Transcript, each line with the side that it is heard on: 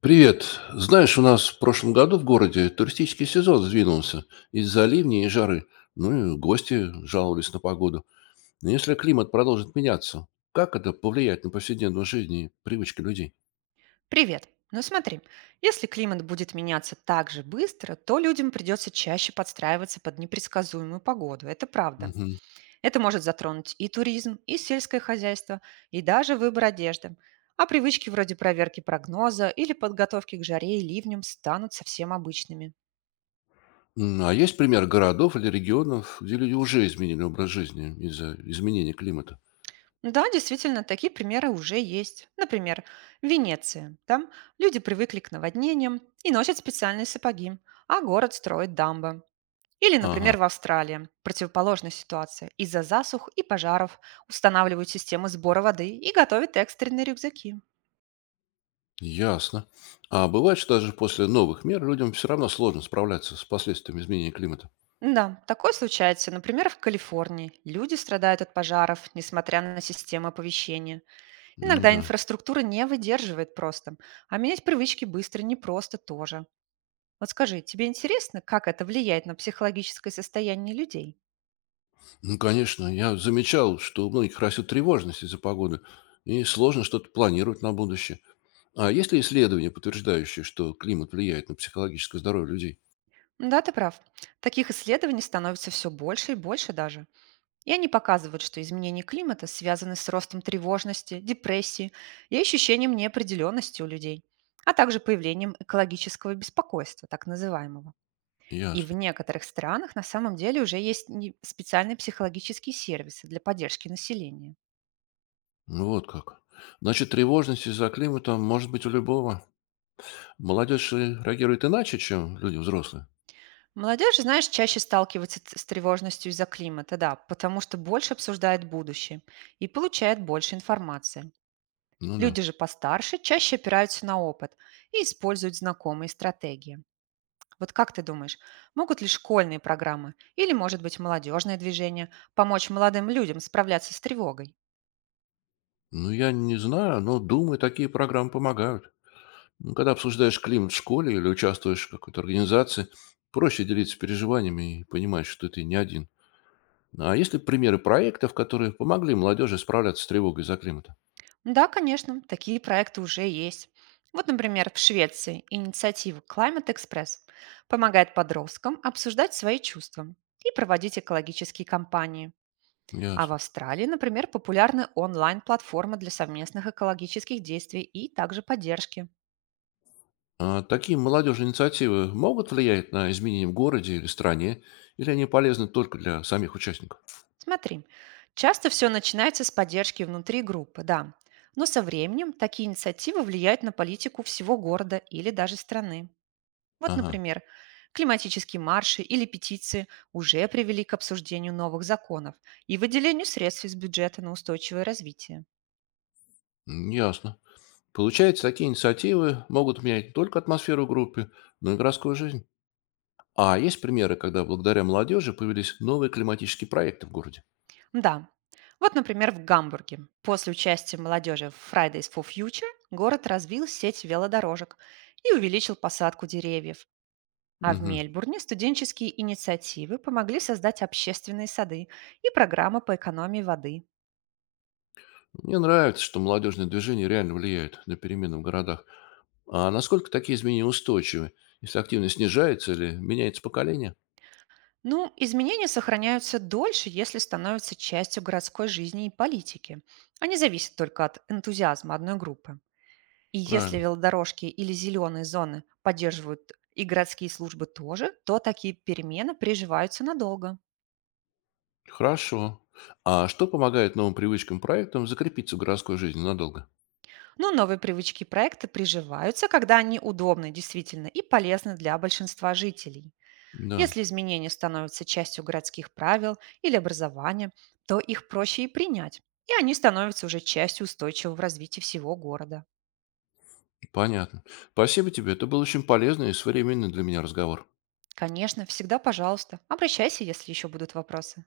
left: Привет. Знаешь, у нас в прошлом году в городе туристический сезон сдвинулся из-за ливней и жары. Ну и гости жаловались на погоду. Но если климат продолжит меняться, как это повлияет на повседневную жизнь и привычки людей?
right: Привет. Ну смотри, если климат будет меняться так же быстро, то людям придется чаще подстраиваться под непредсказуемую погоду. Это правда.
left: Мгм.
right: Это может затронуть и туризм, и сельское хозяйство, и даже выбор одежды. А привычки вроде проверки прогноза или подготовки к жаре и ливням станут совсем обычными.
left: М, а есть пример городов или регионов, где люди уже изменили образ жизни из-за изменения климата?
right: Да, действительно, такие примеры уже есть. Например, Венеция. Там люди привыкли к наводнениям и носят специальные сапоги, а город строит дамбы. Или,
left: Ага,
right: например, в Австралии, противоположная ситуация, из-за засух и пожаров устанавливают системы сбора воды и готовят экстренные рюкзаки.
left: ясно. А бывает, что даже после новых мер людям все равно сложно справляться с последствиями изменения климата?
right: Да, такое случается, например, в Калифорнии. Люди страдают от пожаров, несмотря на систему оповещения.
left: М,
right: Иногда
left: да.
right: инфраструктура не выдерживает просто, а менять привычки быстро непросто тоже. Вот скажи, тебе интересно, как это влияет на психологическое состояние людей?
left: Ну, конечно, я замечал, что у многих растет тревожность из-за погоды, и сложно что-то планировать на будущее. А есть ли исследования, подтверждающие, что климат влияет на психологическое здоровье людей?
right: Да, ты прав. Таких исследований становится все больше и больше даже. И они показывают, что изменения климата связаны с ростом тревожности, депрессии и ощущением неопределенности у людей, а также появлением экологического беспокойства, так называемого. И в
left: Ясно.
right: некоторых странах на самом деле уже есть специальные психологические сервисы для поддержки населения.
left: Ну, вот как. Значит, тревожность из-за климата может быть у любого. Молодежь реагирует иначе, чем люди взрослые.
right: Молодежь, знаешь, чаще сталкивается с тревожностью из-за климата, да, потому что больше обсуждает будущее и получает больше информации.
left: Ну да.
right: Люди же постарше чаще опираются на опыт и используют знакомые стратегии. Вот как ты думаешь, могут ли школьные программы или, может быть, молодежные движения помочь молодым людям справляться с тревогой?
left: Ну, я не знаю, но думаю, такие программы помогают. Ну, когда обсуждаешь климат в школе или участвуешь в какой-то организации, проще делиться переживаниями и понимать, что ты не один. А есть ли примеры проектов, которые помогли молодежи справляться с тревогой за климата?
right: Да, конечно, такие проекты уже есть. Вот, например, в Швеции инициатива Climate Express помогает подросткам обсуждать свои чувства и проводить экологические кампании. А в
left: Ясно.
right: Австралии, например, популярны онлайн-платформы для совместных экологических действий и также поддержки.
left: А такие молодежные инициативы могут влиять на изменения в городе или стране, или они полезны только для самих участников?
right: Смотри, часто все начинается с поддержки внутри группы, да. Но со временем такие инициативы влияют на политику всего города или даже страны. Вот,
left: Ага,
right: например, климатические марши или петиции уже привели к обсуждению новых законов и выделению средств из бюджета на устойчивое развитие.
left: м, ясно. Получается, такие инициативы могут менять не только атмосферу группы, но и городскую жизнь. А есть примеры, когда благодаря молодежи появились новые климатические проекты в городе?
right: Да, вот, например, в Гамбурге. После участия молодежи в Fridays for Future город развил сеть велодорожек и увеличил посадку деревьев. А в
left: Мгм.
right: Мельбурне студенческие инициативы помогли создать общественные сады и программы по экономии воды.
left: Мне нравится, что молодежные движения реально влияют на перемены в городах. А насколько такие изменения устойчивы, если активность снижается или меняется поколение?
right: Ну, изменения сохраняются дольше, если становятся частью городской жизни и политики. Они зависят только от энтузиазма одной группы. И если
left: Правильно.
right: велодорожки или зеленые зоны поддерживают и городские службы тоже, то такие перемены приживаются надолго.
left: Хорошо. А что помогает новым привычкам проектам закрепиться в городской жизни надолго?
right: Но новые привычки и проекты приживаются, когда они удобны действительно и полезны для большинства жителей.
left: Да,
right: Если изменения становятся частью городских правил или образования, то их проще и принять, и они становятся уже частью устойчивого развития всего города.
left: понятно. Спасибо тебе. Это был очень полезный и современный для меня разговор.
right: Конечно, всегда пожалуйста. Обращайся, если еще будут вопросы.